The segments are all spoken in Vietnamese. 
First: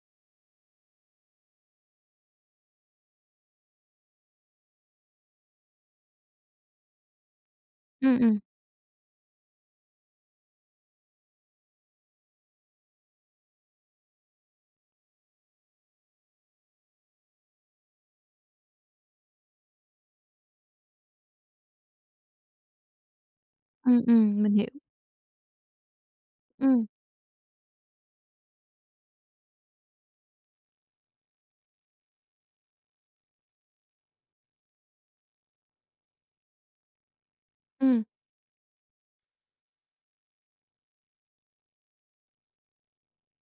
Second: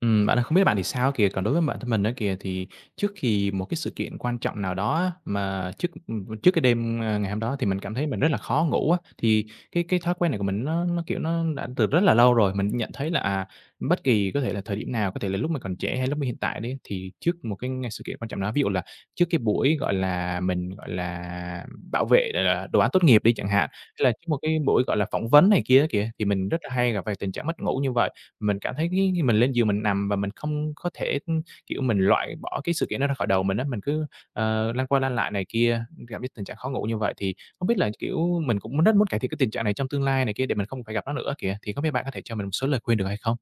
Ừm, bạn ơi, không biết bạn thì sao á kìa, còn đối với bản thân mình á kìa thì trước kì một cái sự kiện quan trọng nào đó á, mà trước, ừm, trước cái đêm, ơ, ngày hôm đó thì mình cảm thấy Ừm, mình rất là ừm. khó ngủ á. Thì cái cái thói quen này của mình nó nó, kiểu, nó đã từ rất là lâu rồi, mình cũng nhận thấy là, à, bất kỳ có thể là thời điểm nào, có thể là lúc mà còn trẻ hay lúc mà hiện tại đấy thì trước một cái sự kiện quan trọng nào đó, ví dụ là trước cái buổi, gọi là, mình, gọi là, bảo vệ, ờ, ờ, đồ án tốt nghiệp đi chẳng hạn, hay Ừm, là có một ừm, mình cái hiểu. buổi, gọi là, phỏng vấn này kia á kìa, thì mình rất là Ừm. hay gặp phải tình trạng mất ngủ như vậy. Mình cảm thấy cái khi mình lên giường mình nằm và mình không có thể, kiểu, mình loại bỏ cái sự kiện đó ra khỏi đầu mình á, mình cứ, ờ, lăn qua lăn lại này kia, gặp cái tình trạng khó ngủ như vậy thì không biết là, Ừm. kiểu, mình cũng rất muốn cải thiện cái tình trạng này trong tương lai này kia để mình không phải gặp nó nữa kìa, thì không biết bạn có thể cho mình một số lời khuyên được hay không?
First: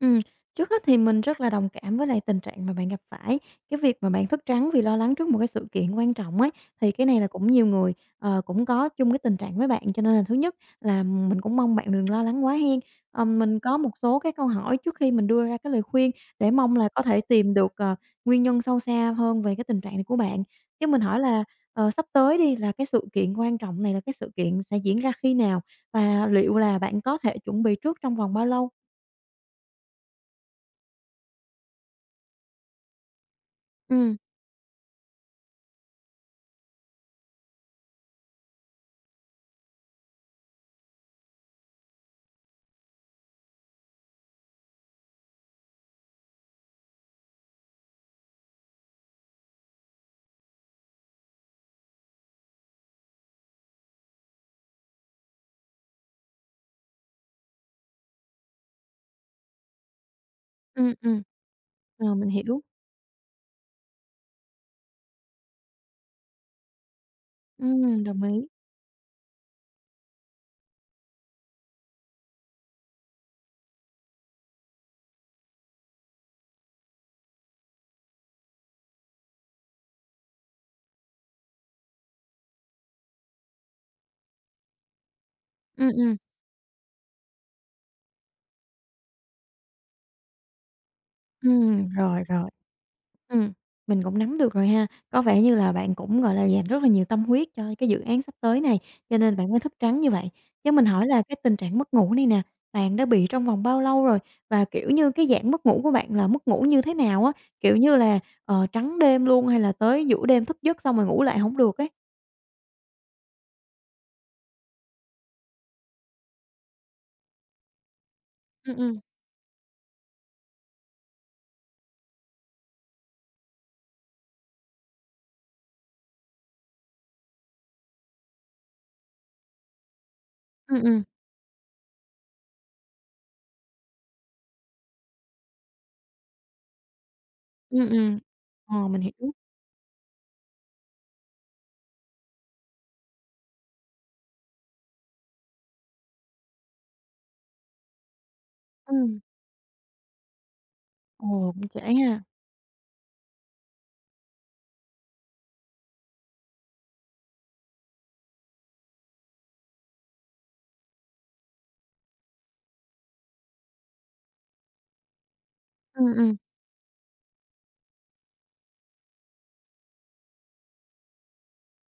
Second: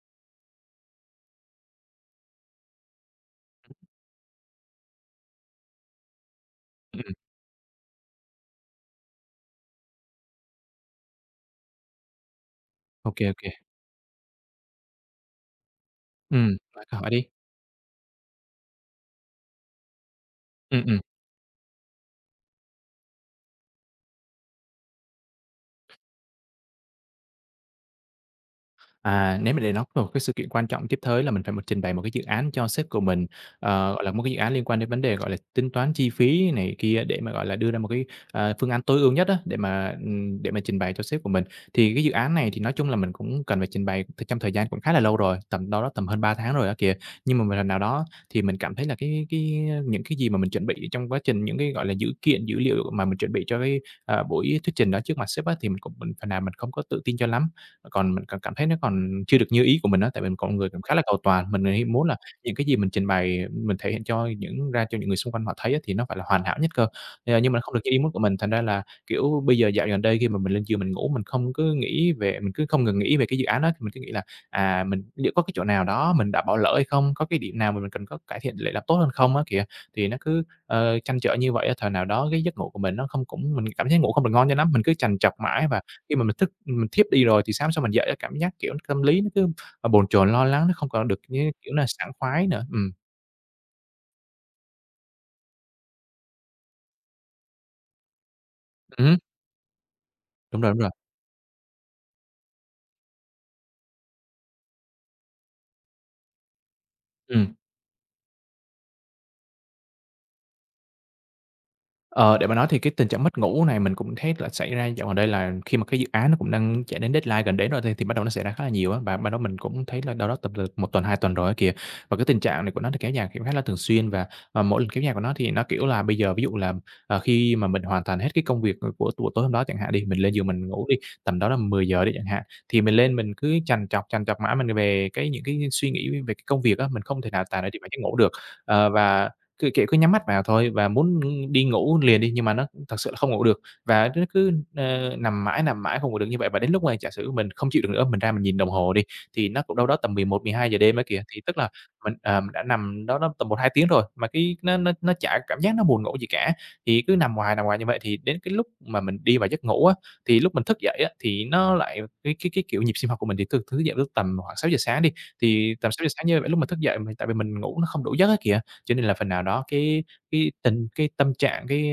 Ừm, trước hết thì mình rất là đồng cảm với lại tình trạng mà bạn gặp phải. Cái việc mà bạn thức trắng vì lo lắng trước một cái sự kiện quan trọng ấy, thì Ừm. cái này là cũng nhiều người, ờ, cũng có chung cái tình trạng với bạn, cho nên là thứ nhất là mình cũng mong bạn đừng lo lắng quá hen. Ô Ờ, kê, ô kê. mình có một số cái câu hỏi trước khi mình đưa ra cái lời khuyên để Ừm, mong bạn là cứ có hỏi thể đi. tìm được, ờ, nguyên nhân sâu xa hơn về cái tình trạng này của bạn. Ừm, Cho ừm. mình hỏi là, ờ, sắp tới đi, là cái sự kiện quan trọng này là cái sự kiện sẽ diễn ra khi nào và liệu là bạn có thể chuẩn bị trước trong vòng bao lâu? À, nếu mà để nói về một cái sự kiện quan trọng tiếp tới là mình phải m trình bày một cái dự án cho sếp của mình, ờ, gọi là, Ừm. một cái dự án liên quan đến vấn đề, gọi là, tính toán chi phí này kia để mà, gọi là, đưa ra một cái, ờ, phương án tối ưu nhất á, để mà, ừm, để mà trình bày cho sếp của mình. Thì cái dự án này thì nói chung là mình cũng cần phải trình bày, ừm, trong thời gian cũng khá là lâu rồi, tầm đâu đó tầm hơn 3 tháng rồi á kìa, nhưng mà một lần nào đó thì mình cảm thấy là cái cái những cái gì mà mình chuẩn bị trong quá trình, những cái, gọi là, dữ kiện, dữ liệu mà mình chuẩn bị cho cái, à, buổi thuyết trình đó trước mặt sếp á, thì mình cũng phần nào mình không có tự tin cho lắm. Còn mình cảm cảm thấy nó còn chưa được như ý của mình á, tại vì mình con người cũng Ừm, khá là cầu ừm. toàn, mình thì hay muốn Ờ, là mình những hiểu. cái gì mình trình bày mình thể hiện cho những ra cho những người xung quanh họ thấy á, thì nó phải là hoàn hảo nhất cơ. Ờ, nhưng mà không được như ý Ừm, muốn của đồng mình, ý. thành ra là, kiểu, bây giờ dạo gần đây khi mà mình lên giường mình ngủ, mình không cứ nghĩ về mình cứ không ngừng nghĩ về cái dự án đó. Thì mình cứ nghĩ là, à, mình liệu có cái chỗ nào đó mình đã bỏ lỡ hay không, có cái điểm nào mà mình cần có cải thiện để làm tốt hơn không á kìa, thì nó cứ, ờ, trăn trở như vậy á. Thời nào đó, cái giấc ngủ của mình nó không cũng mình cảm giác ngủ không được ngon cho lắm, mình cứ trằn trọc mãi và Ừm, khi ừm. mà mình thức mình thiếp đi rồi thì sáng hôm sau mình dậy á cảm giác, kiểu, nó tâm lý nó cứ, ờ, bồn chồn lo lắng, nó không còn được như cái kiểu là Ừm, sảng rồi, khoái rồi. nữa, ừm. Ừm, mình cũng nắm được rồi ha. Có vẻ như là bạn cũng, gọi là, dành rất là nhiều tâm huyết cho cái dự án sắp tới này Ừm hứm. cho nên bạn mới thức trắng như vậy. Đúng Cho rồi, đúng mình rồi. hỏi là cái tình trạng mất ngủ này nè, bạn đã bị trong vòng bao lâu rồi và, kiểu như, cái dạng mất ngủ của bạn là mất ngủ như thế nào á, Ừm. kiểu như là, ờ, trắng đêm luôn hay là tới giữa đêm thức giấc xong rồi ngủ lại hổng được ấy? Ờ, để mà nói thì cái tình trạng mất ngủ này mình cũng thấy là xảy ra dạo gần đây là khi mà cái dự án nó cũng đang chạy đến deadline gần đến rồi thi thì bắt đầu nó xảy ra khá là Ừm, nhiều ừm. á, và ban đó mình cũng thấy là đâu đó tầm, ờ, 1 tuần, 2 tuần rồi á kìa. Và cái tình trạng này của nó thì kéo dài khi cũng khá là thường xuyên, và, ờ, mỗi lần kéo dài của nó thì nó, kiểu là, bây giờ ví dụ là, ờ, khi mà mình hoàn toàn hết cái công việc, ờ, của của tối hôm đó chẳng hạn đi, mình lên giường mình Ừm, ngủ đi, ừm. tầm đó là 10:00 đi chẳng hạn, thì mình lên mình cứ trằn trọc, trằn trọc mãi m về cái những cái suy nghĩ về cái công việc á, mình không thể nào tài nào chìm Ừm, vào giấc ngủ ừm. được. Ờ, Ờ, mình và hiểu. cứ, kiểu, cứ nhắm mắt vào thôi và muốn đi ngủ liền đi, nhưng mà nó thật sự là không ngủ được, và nó cứ, ơ, nằm mãi, nằm mãi không ngủ được như vậy, và đến lúc mà giả sử mình không chịu được nữa, mình ra mình nhìn đồng hồ đi, Ừm. thì nó cũng đâu đó tầm 11:00-12:00 đêm á kìa. Thì Ồ, tức cũng là trễ mình ha. ờ, mình đã nằm đâu đó tầm 1-2 tiếng rồi mà cái nó nó nó chả cảm giác nó buồn ngủ gì cả. Thì cứ nằm hoài, nằm hoài như vậy, thì đến cái lúc mà mình đi vào giấc ngủ á, thì lúc mình thức dậy á, thì nó lại cái cái cái, kiểu, nhịp sinh học của mình thì thức thức dậy vào lúc tầm khoảng 6:00 sáng đi, thì tầm sáu Ừm, giờ sáng ừm. như vậy lúc mà thức dậy m tại vì mình ngủ nó không đủ giấc á kìa, cho nên là phần nào đó cái cái tình cái tâm trạng, cái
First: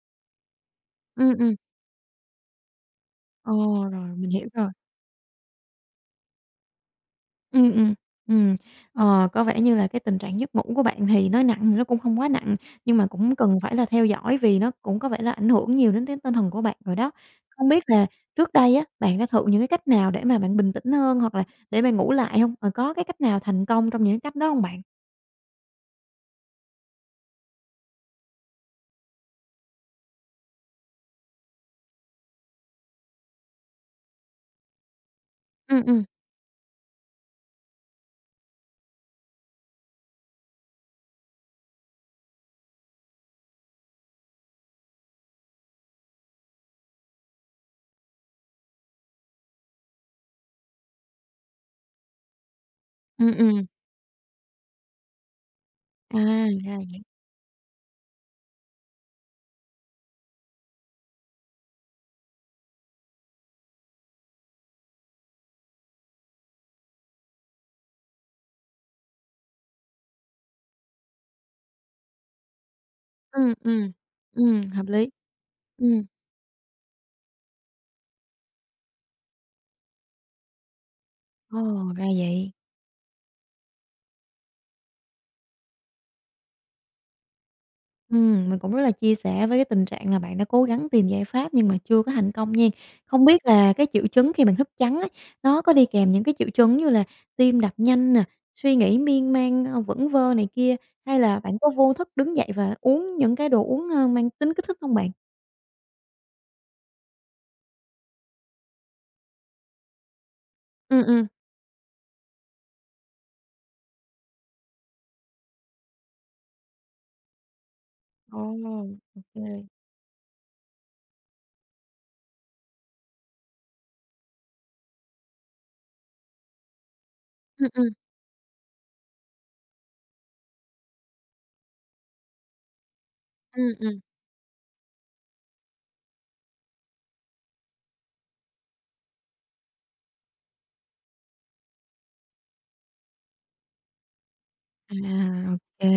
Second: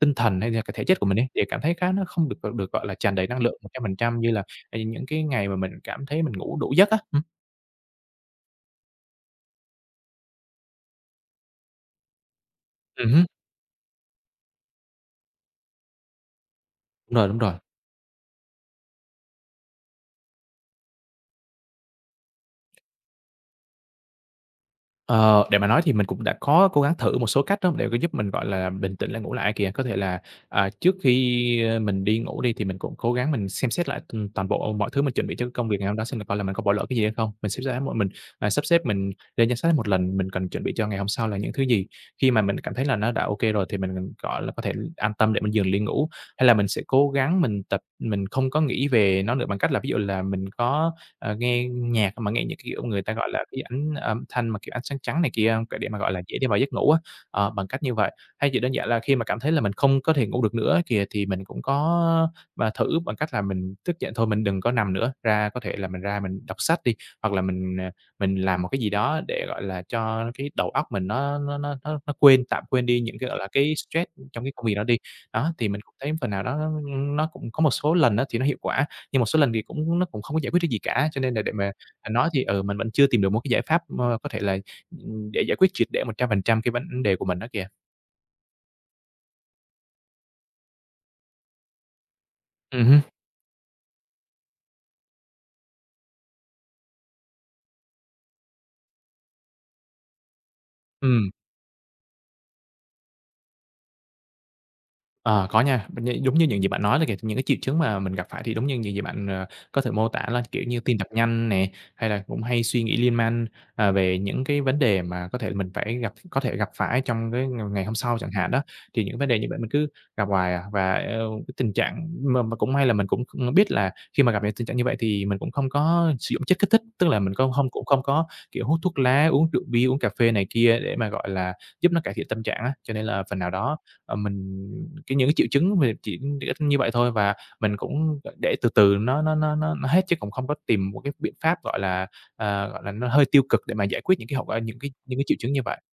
tinh thần hay là cái thể chất của mình ấy, Ừm, đều ừm. cảm thấy khá nó không được, ờ, được, gọi là, tràn đầy năng Ồ, lượng một trăm phần rồi, trăm mình như là, hiểu rồi. ờ, những cái ngày mà mình cảm thấy mình ngủ đủ giấc á, ừm. Ừm, ừm, ừm, ờ, có vẻ như là cái tình trạng giấc ngủ của bạn thì nói nặng thì nó cũng không quá nặng nhưng mà Ừm hứ. cũng cần phải là theo dõi vì nó cũng có vẻ là ảnh hưởng nhiều đến cái tinh thần của bạn rồi đó. Đúng rồi, đúng rồi. Không biết là trước đây á, bạn đã thử những cái cách nào để mà bạn bình tĩnh hơn hoặc là để bạn ngủ lại không và có cái cách nào thành công trong những cái cách đó hông bạn? Ờ, để mà nói thì mình cũng đã có cố gắng thử một số cách đó, để mà giúp mình, gọi là, bình tĩnh lại ngủ lại ây kìa. Có thể là, à, trước khi mình đi ngủ đi thì mình cũng cố gắng mình xem xét lại, ừm, toàn bộ mọi thứ mình chuẩn bị cho cái công việc Ừm, ngày hôm ừm. đó xem thử coi là mình có bỏ lỡ cái gì hay không. Mình sẽ ráng một mình, à, sắp xếp mình lên danh sách hết một lần, mình cần chuẩn bị cho ngày hôm sau là những thứ gì. Khi mà mình cảm thấy là nó đã ô kê rồi thì mình mình, gọi là, có thể an tâm để mình giường li ngủ. Hay là, mình sẽ cố gắng mình tập mình không có nghĩ về nó nữa bằng cách là, ví dụ là, mình có, à, nghe nhạc mà nghe như kiểu người ta gọi Ừm, là cái ừm. ảnh âm thanh mà, kiểu, ánh sáng trắng này kia không? Cái để mà, gọi À, là, dễ đi thì vào ra giấc là ngủ á, vậy. ờ, bằng cách như vậy, thay vì đơn giản là khi mà cảm thấy là mình không có thể ngủ được nữa ấy kìa, thì mình cũng có mà thử bằng cách là mình thức giận thôi mình đừng có nằm nữa, ra có thể là mình ra mình đọc sách đi, hoặc là mình, à, mình làm một cái gì đó để, gọi là, cho cái đầu óc mình nó nó nó nó nó quên, tạm quên đi những cái, gọi là, Ừm, cái ừm, stress trong cái công ừm, việc đó hợp đi. lý. Đó, thì mình cũng Ừm. thấy phần nào đó n nó cũng có một số lần á thì nó hiệu quả, nhưng một số lần thì cũng nó cũng không có giải quyết cái gì cả, cho nên là để mà, Ồ, ra à, nói thì, vậy. ừ, mình vẫn chưa tìm được một cái giải pháp mơ có thể là, ừm, để giải quyết triệt để 100% cái vấn đề của mình á kìa. Ừm, mình cũng rất là chia sẻ với cái tình trạng là bạn đã cố gắng tìm giải pháp nhưng mà chưa có thành công nhen. Ừm hứm. Không biết là cái triệu chứng khi bạn thức trắng á, nó có đi kèm những cái triệu chứng như là tim đập nhanh nè, suy nghĩ miên man, ơ, vẩn vơ này kia hay Ừm. là bạn có vô thức đứng dậy và uống những cái đồ uống, ơ, mang tính kích thích hông bạn? À, có nha, m như giống như những gì bạn nói đó kìa, những cái triệu chứng mà mình gặp phải thì đúng như những gì bạn, ờ, có thể mô tả là kiểu như tim Ừm, tập ừm. nhanh nè, hay là cũng hay suy nghĩ liên man, à, về những cái vấn đề mà có thể là mình phải gặp có thể gặp phải trong cái ng ngày hôm sau chẳng Ồ, hạn đó. Thì những ô vấn đề như vậy kê. mình cứ gặp hoài à, và eo cái tình trạng m mà cũng may là mình cũng kh biết là khi mà gặp những tình trạng như vậy thì mình cũng không có sử dụng chất kích thích, tức là mình cong Ừm, hông cũng ừm. không có, kiểu, hút thuốc lá, uống rượu bia, uống cà phê này kia để mà, gọi là, giúp nó cải thiện tâm trạng á. Cho nên là phần nào Ừm, đó, ừm. ờ, mình cái những cái triệu chứng mà chỉ đ ích như vậy thôi và mình cũng g để từ từ nó nó nó nó nó hết chứ cũng không có tìm một cái biện pháp, gọi là, à, gọi là, nó hơi tiêu cực để mà giải quyết những cái hậu quả những cái À, những cái triệu chứng ô như vậy. kê,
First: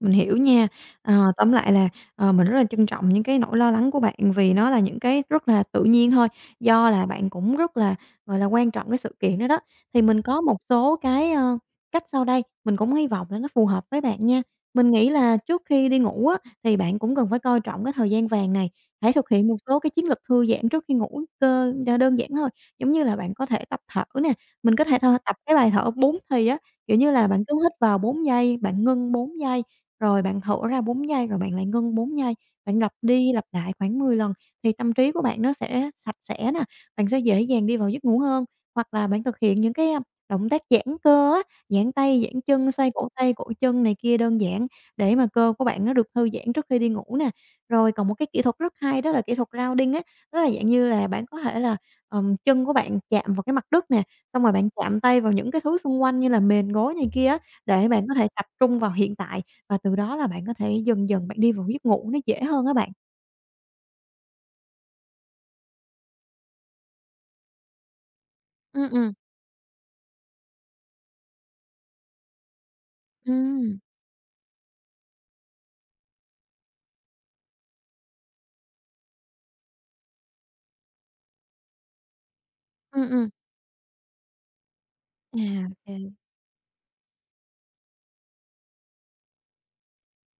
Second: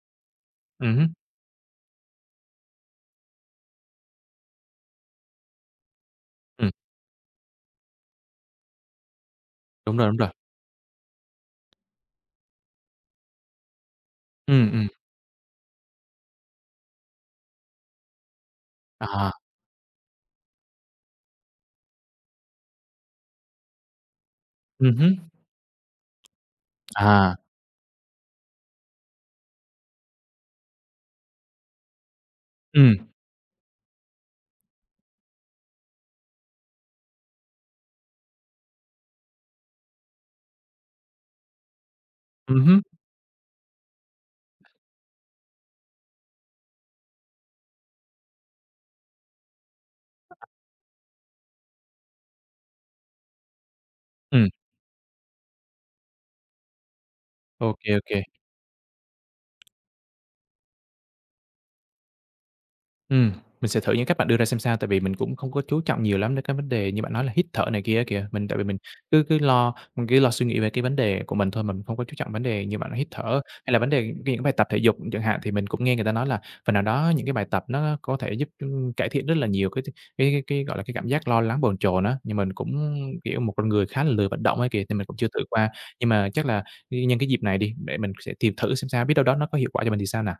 mình hiểu nha. Ừm hứm. Ờ, tóm lại là, ờ, mình rất là trân trọng những cái nỗi lo lắng của bạn vì nó là những cái rất là tự nhiên thôi, Ừm. do là bạn cũng rất là, gọi là, quan trọng cái sự kiện đó đó, Đúng thì rồi, đúng mình rồi. có một số cái, ơ, cách sau đây mình cũng hy vọng là nó phù hợp với bạn nha. Ừm, ừm. Mình nghĩ là trước khi đi ngủ á thì bạn cũng cần phải coi trọng cái thời gian vàng này, hãy thực À. hiện một số cái chiến lược thư giãn trước khi ngủ cơ đ đơn giản thôi, giống như là bạn có thể tập thở nè, mình có Ừm thể th hứm. tập cái bài thở 4 thì á, kiểu như là, À. bạn cứ hít vào 4 giây, bạn ngưng 4 giây rồi bạn thở ra 4 giây rồi bạn lại ngưng 4 giây, bạn lặp Ừm. đi lặp lại khoảng 10 lần thì tâm trí của bạn nó sẽ sạch sẽ nè, bạn sẽ dễ dàng đi vào giấc ngủ hơn. Hoặc là bạn thực hiện những cái, a, động tác giãn cơ á, giãn tay, giãn Ừm chân, hứm. xoay cổ tay, cổ chân này kia đơn giản để mà cơ của bạn nó được thư giãn trước khi đi ngủ nè. Rồi còn một cái kỹ thuật rất hay đó là kỹ thuật grounding á, đó là dạng như là bạn có thể là, ờ, chân của bạn chạm vào cái mặt đất nè, xong Ừm. rồi bạn chạm tay vào những cái thứ xung quanh như là mền gối này kia á Ô để kê, ô bạn có kê. thể tập trung vào hiện tại và từ đó là bạn có thể dần dần bạn đi vào cái giấc ngủ nó dễ hơn á bạn. Ừm, mình sẽ thử những cách bạn đưa ra xem sao, tại vì mình cũng không có chú trọng nhiều lắm đến cái vấn đề như bạn nói là hít thở này kia á kìa, mình tại vì mình Ừm, ừm. cứ cứ lo mình cứ lo suy nghĩ về cái vấn đề của mình thôi, mình cũng không có chú trọng vấn đề như bạn nói, hít thở hay là Ừm. vấn đề cái những bài tập thể dục chẳng hạn, thì mình cũng nghe người ta nói là phần nào đó những cái bài tập nó có thể giúp, ưm, cải thiện rất là nhiều cái th cái cái cái, gọi là, cái cảm giác lo lắng bồn chồn á, nhưng mình cũng, Ừm, ừm. kiểu, một con người khá là lười vận động ấy kìa, thì mình cũng chưa À, thử qua, nhưng kê. mà chắc là n nhân cái dịp này đi để mình sẽ tìm thử xem sao, biết đâu đó nó có hiệu quả cho mình thì sao nào.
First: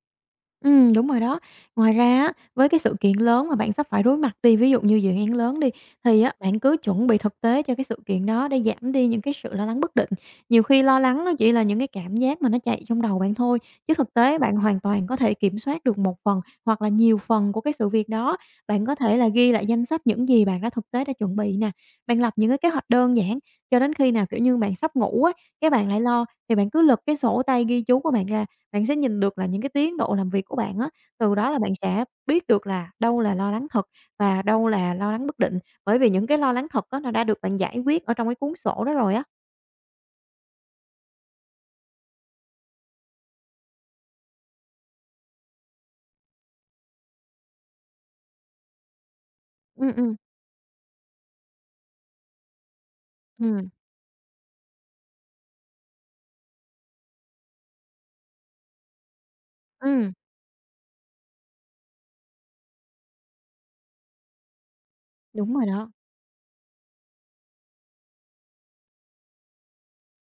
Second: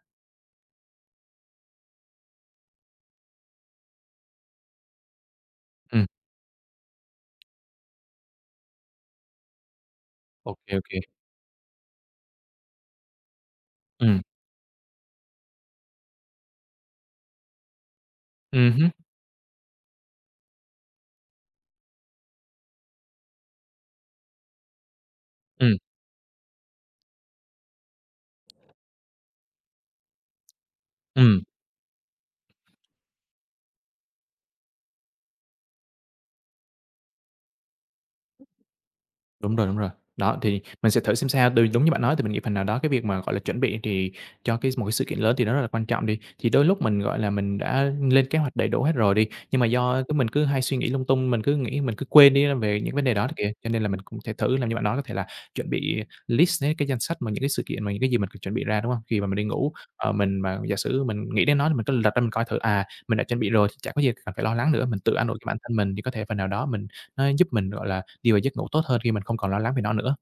Ừm, đúng rồi đó. Ngoài ra á, với cái sự kiện lớn mà bạn sắp phải đối mặt đi, ví dụ như dự án lớn đi, Ừm. thì á, bạn cứ chuẩn bị thực tế cho cái sự kiện đó để giảm đi những cái sự lo lắng bất định. Ô Nhiều kê, khi ô lo kê. lắng nó chỉ là những cái cảm giác mà nó chạy trong đầu bạn thôi, chứ thực Ừm. tế bạn hoàn toàn có thể kiểm soát được một phần hoặc là nhiều phần của cái sự việc đó. Ừm Bạn hứm. có thể là ghi lại danh sách những gì bạn đã thực tế đã chuẩn bị nè, bạn lập những cái kế hoạch đơn giản cho đến khi nào, kiểu như, bạn sắp ngủ á, cái Ừm. bạn lại lo thì bạn cứ lật cái sổ tay ghi chú của bạn ra, bạn sẽ nhìn được là những cái tiến độ làm việc của bạn á, từ Ừm. đó là bạn sẽ biết được là đâu là lo lắng thật và đâu là lo lắng bất định. Bởi vì những cái lo lắng thật á nó đã được bạn giải quyết ở trong cái cuốn sổ đó rồi á. Đúng rồi, đúng rồi. Đó, thì mình sẽ thử xem sao, đ đúng như bạn nói thì mình nghĩ phần nào đó, cái việc mà, gọi là, chuẩn bị thì cho cái một cái sự kiện lớn thì nó rất là quan trọng đi. Thì đôi lúc mình, gọi là, mình đã lên kế hoạch đầy đủ hết rồi đi, nhưng mà Ừm, do ừm. cứ mình cứ hay suy nghĩ lung tung, mình cứ nghĩ mình cứ quên đi á về những vấn đề đó kìa, Ừm. cho nên là mình cũng thể thử làm như bạn nói có thể là chuẩn bị list né cái danh sách mà những cái sự kiện mà những cái gì mình chuẩn bị ra, đúng hông? Khi mà mình đi ngủ, Ừm. ờ, mình mà giả sử mình nghĩ đến nó thì mình cứ lật ra mình coi thử, à, mình đã chuẩn bị rồi chả có gì cần phải lo lắng nữa, mình tự an ủi Đúng bản rồi thân đó. mình thì có thể phần nào đó mình nó giúp mình, gọi là, đi vào giấc ngủ tốt hơn khi mình không còn lo lắng về nó nữa.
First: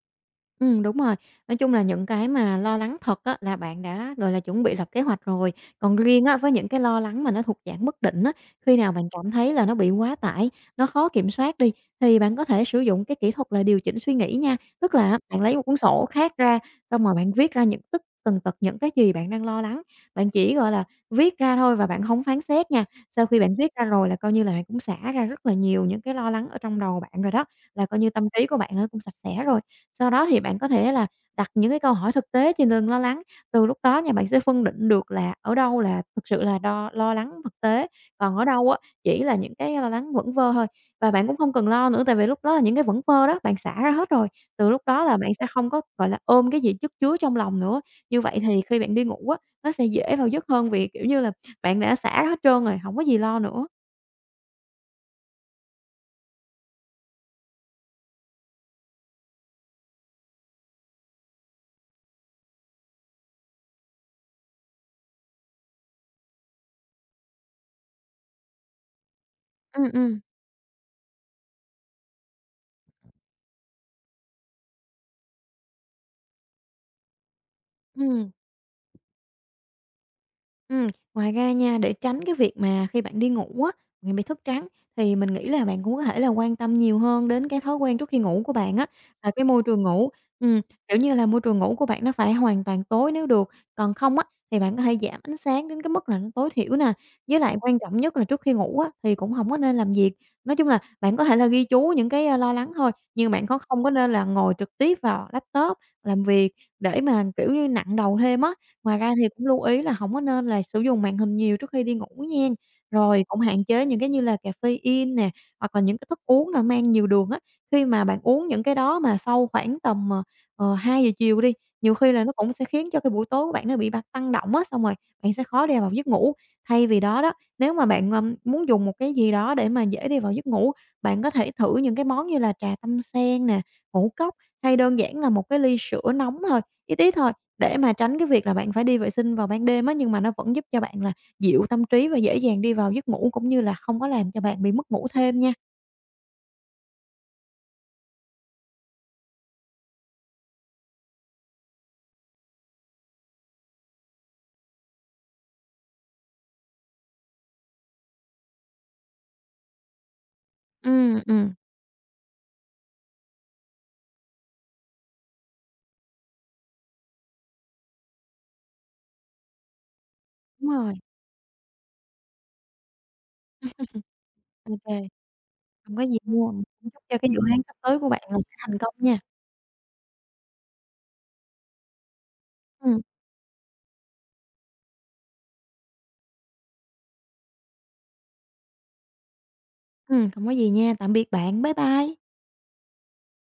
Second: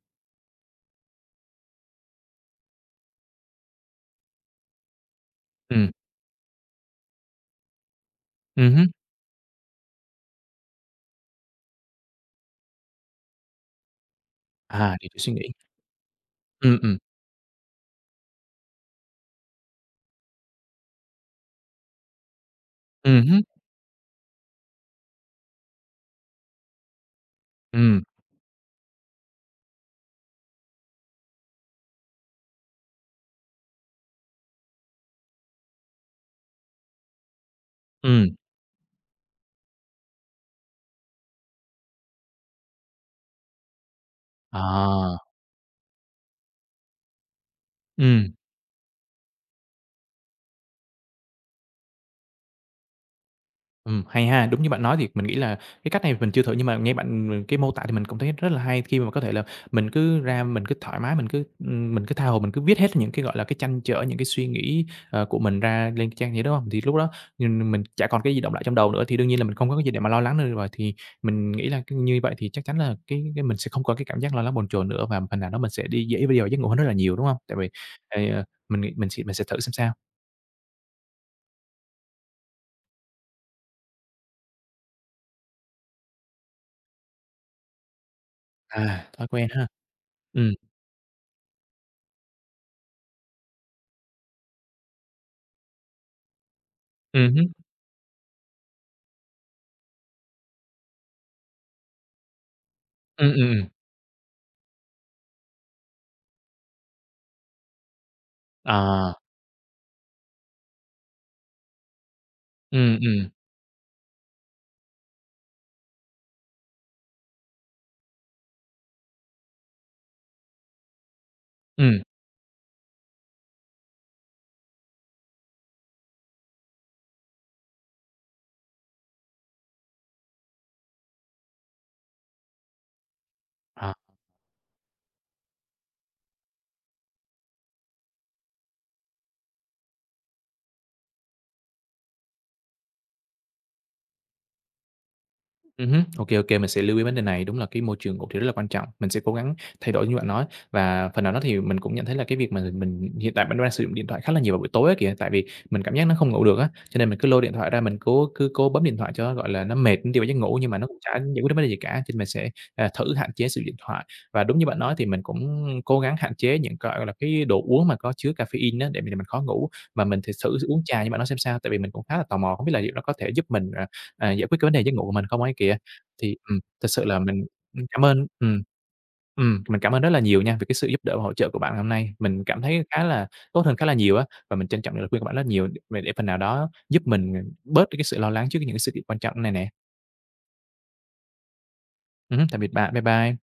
Ừm, đúng rồi, nói chung là những cái mà lo lắng thật á là bạn đã, gọi là, chuẩn bị lập kế hoạch rồi, Ừm. còn riêng á với những cái lo lắng mà nó thuộc dạng bất định á, Ừm khi hứm. nào bạn cảm thấy là nó bị quá tải, nó khó kiểm soát đi thì bạn có thể sử dụng cái kỹ thuật là điều chỉnh suy nghĩ nha. Tức À, điều là á chỉnh suy bạn nghĩ. lấy một cuốn sổ khác ra, Ừm, ừm. xong rồi bạn viết ra những tất tần tật những cái gì bạn đang lo lắng, bạn chỉ, gọi là, viết ra thôi và bạn hông phán xét nha, Ừm sau khi hứm. bạn viết ra rồi là coi như là bạn cũng xả ra rất là nhiều những cái lo lắng ở trong đầu bạn rồi đó, là coi Ừm. như tâm trí của bạn nó cũng sạch sẽ rồi. Sau đó thì bạn có thể là đặt những cái câu hỏi thực tế trên từng lo lắng, từ lúc đó nha bạn sẽ phân định được là ở đâu là thật sự là đo lo lắng thực tế, Ừm. còn ở đâu á chỉ là những cái lo lắng vẩn vơ thôi. Và bạn cũng không cần lo nữa tại vì lúc đó là những cái vẩn vơ đó bạn xả ra hết rồi, từ lúc đó là À. bạn sẽ không có, gọi là, ôm cái gì chất chứa trong lòng nữa. Như Ừm. vậy thì khi bạn đi ngủ á nó sẽ dễ vào giấc hơn vì, kiểu như là, bạn đã xả hết trơn rồi, hổng có gì lo nữa. Ừm, hay ha, đúng như bạn nói thì mình nghĩ là cái cách này mình chưa thử nhưng mà nghe bạn, ừm, m cái mô tả thì mình cũng thấy rất là hay khi mà có thể là mình cứ ra mình cứ thoải mái, mình cứ, ưm, mình cứ tha hồ mình cứ viết hết những cái, gọi là, cái trăn trở, những cái suy nghĩ, ờ, của mình ra lên cái trang giấy, đúng hông? Thì lúc đó, ừm, mình chả còn cái gì đọng lại trong đầu nữa thì đương nhiên là mình không có cái gì Ừm, để mà lo ừm. lắng được nữa rồi, thì mình nghĩ là, ư, như vậy thì chắc chắn là cái cái mình sẽ không có cái cảm giác lo lắng bồn chồn nữa và phần nào đó mình sẽ đi dễ để đi vào giấc ngủ hơn rất là nhiều, đúng hông? Tại vì, ây, Ừm. a, mình nghĩ mình sẽ mình sẽ thử xem sao. Ừm, ngoài ra nha, để tránh cái việc mà khi bạn đi ngủ á bạn bị thức trắng thì mình nghĩ là bạn cũng có thể là quan tâm nhiều hơn đến cái thói quen trước khi ngủ của bạn á, À, thói à, cái quen môi ha. trường ngủ. Ừm. Ừm, kiểu như là, môi trường ngủ của bạn nó phải hoàn toàn tối nếu được, còn không á thì bạn có thể giảm ánh sáng đến cái mức là nó tối thiểu nè, Ừm với hứm. lại quan trọng nhất là trước khi ngủ á thì cũng hổng có nên làm việc. Nói chung là bạn có thể là ghi chú những cái, a, lo lắng thôi, như Ừm, bạn ừm, khó ừm. không có nên là ngồi trực tiếp vào laptop làm việc để mà, kiểu như, nặng đầu thêm á. Ngoài ra À. thì cũng lưu ý là hổng có nên là sử dụng màn hình nhiều trước khi đi ngủ nhen, Ừm, rồi, ừm. cũng hạn chế những cái như là caffeine nè hoặc là những cái thức uống mà mang nhiều đường á. Khi mà bạn uống những cái đó mà sau khoảng tầm, ờ, ờ, 2:00 chiều đi, nhiều Ừm. khi là nó cũng sẽ khiến cho cái buổi tối của bạn nó bị bạt tăng động á, xong rồi bạn sẽ khó đi vào giấc ngủ. Thay vì đó đó, nếu mà bạn, ờ, muốn dùng một cái gì đó để mà dễ đi vào giấc ngủ, bạn có thể thử những cái món như là trà tâm sen nè, À. ngũ cốc hay đơn giản là một cái ly sữa nóng thôi, ít ít thôi để mà tránh cái việc là bạn phải đi vệ sinh vào ban đêm á, nhưng mà nó vẫn giúp cho bạn là dịu tâm trí và dễ dàng đi vào giấc ngủ, cũng như là không có làm cho bạn bị mất ngủ thêm nha. Ừm hứm, ô kê, ô kê, mình sẽ lưu ý vấn đề này. Đúng là cái môi trường ngủ thì rất là quan trọng, mình sẽ cố gắng thay đổi như bạn nói. Và phần nào đó thì mình cũng nhận thấy là cái việc mà mình hiện tại mình vẫn đang sử dụng điện thoại khá là nhiều vào buổi tối á kìa, tại vì mình cảm giác nó không ngủ được á, cho nên mình cứ lôi điện thoại ra, mình cố cứ cố bấm điện thoại cho nó, gọi là, nó mệt, nó đi vào giấc ngủ, nhưng mà nó cũng chả Ừm, giải quyết ừm. được vấn đề gì cả, cho nên mình sẽ, ờ, thử hạn chế sử dụng thoại. Và đúng như bạn nói thì mình cũng cố gắng hạn chế những, gọi gọi là, cái đồ uống mà có chứa caffeine á để m làm mình khó ngủ, mà mình thì xử thử Đúng uống rồi. trà như bạn nói xem sao. Tại vì mình cũng khá là tò mò, không biết là liệu nó có thể giúp mình, ờ, ờ, giải quyết cái vấn Ô đề giấc ngủ kê. của mình không ấy kìa. Hông có gì Thì, nha, ừm, thực [unintelligible] sự cho là cái dự mình, án sắp ừm, tới cảm của bạn ơn là sẽ ừm, thành công nha. ừm, mình cảm ơn rất là nhiều nha về cái sự giúp đỡ và hỗ trợ của bạn ngày hôm nay, mình cảm thấy Ừm. khá là tốt hơn khá là nhiều á, và mình trân trọng những lời khuyên của bạn rất là nhiều, ư, và để phần nào đó giúp mình, ờ, bớt được cái sự lo lắng trước những những cái sự kiện quan trọng này nè. Ừm, hổng có gì nha, tạm biệt bạn, bye bye! Ừm hứm, tạm biệt bạn, bye bye.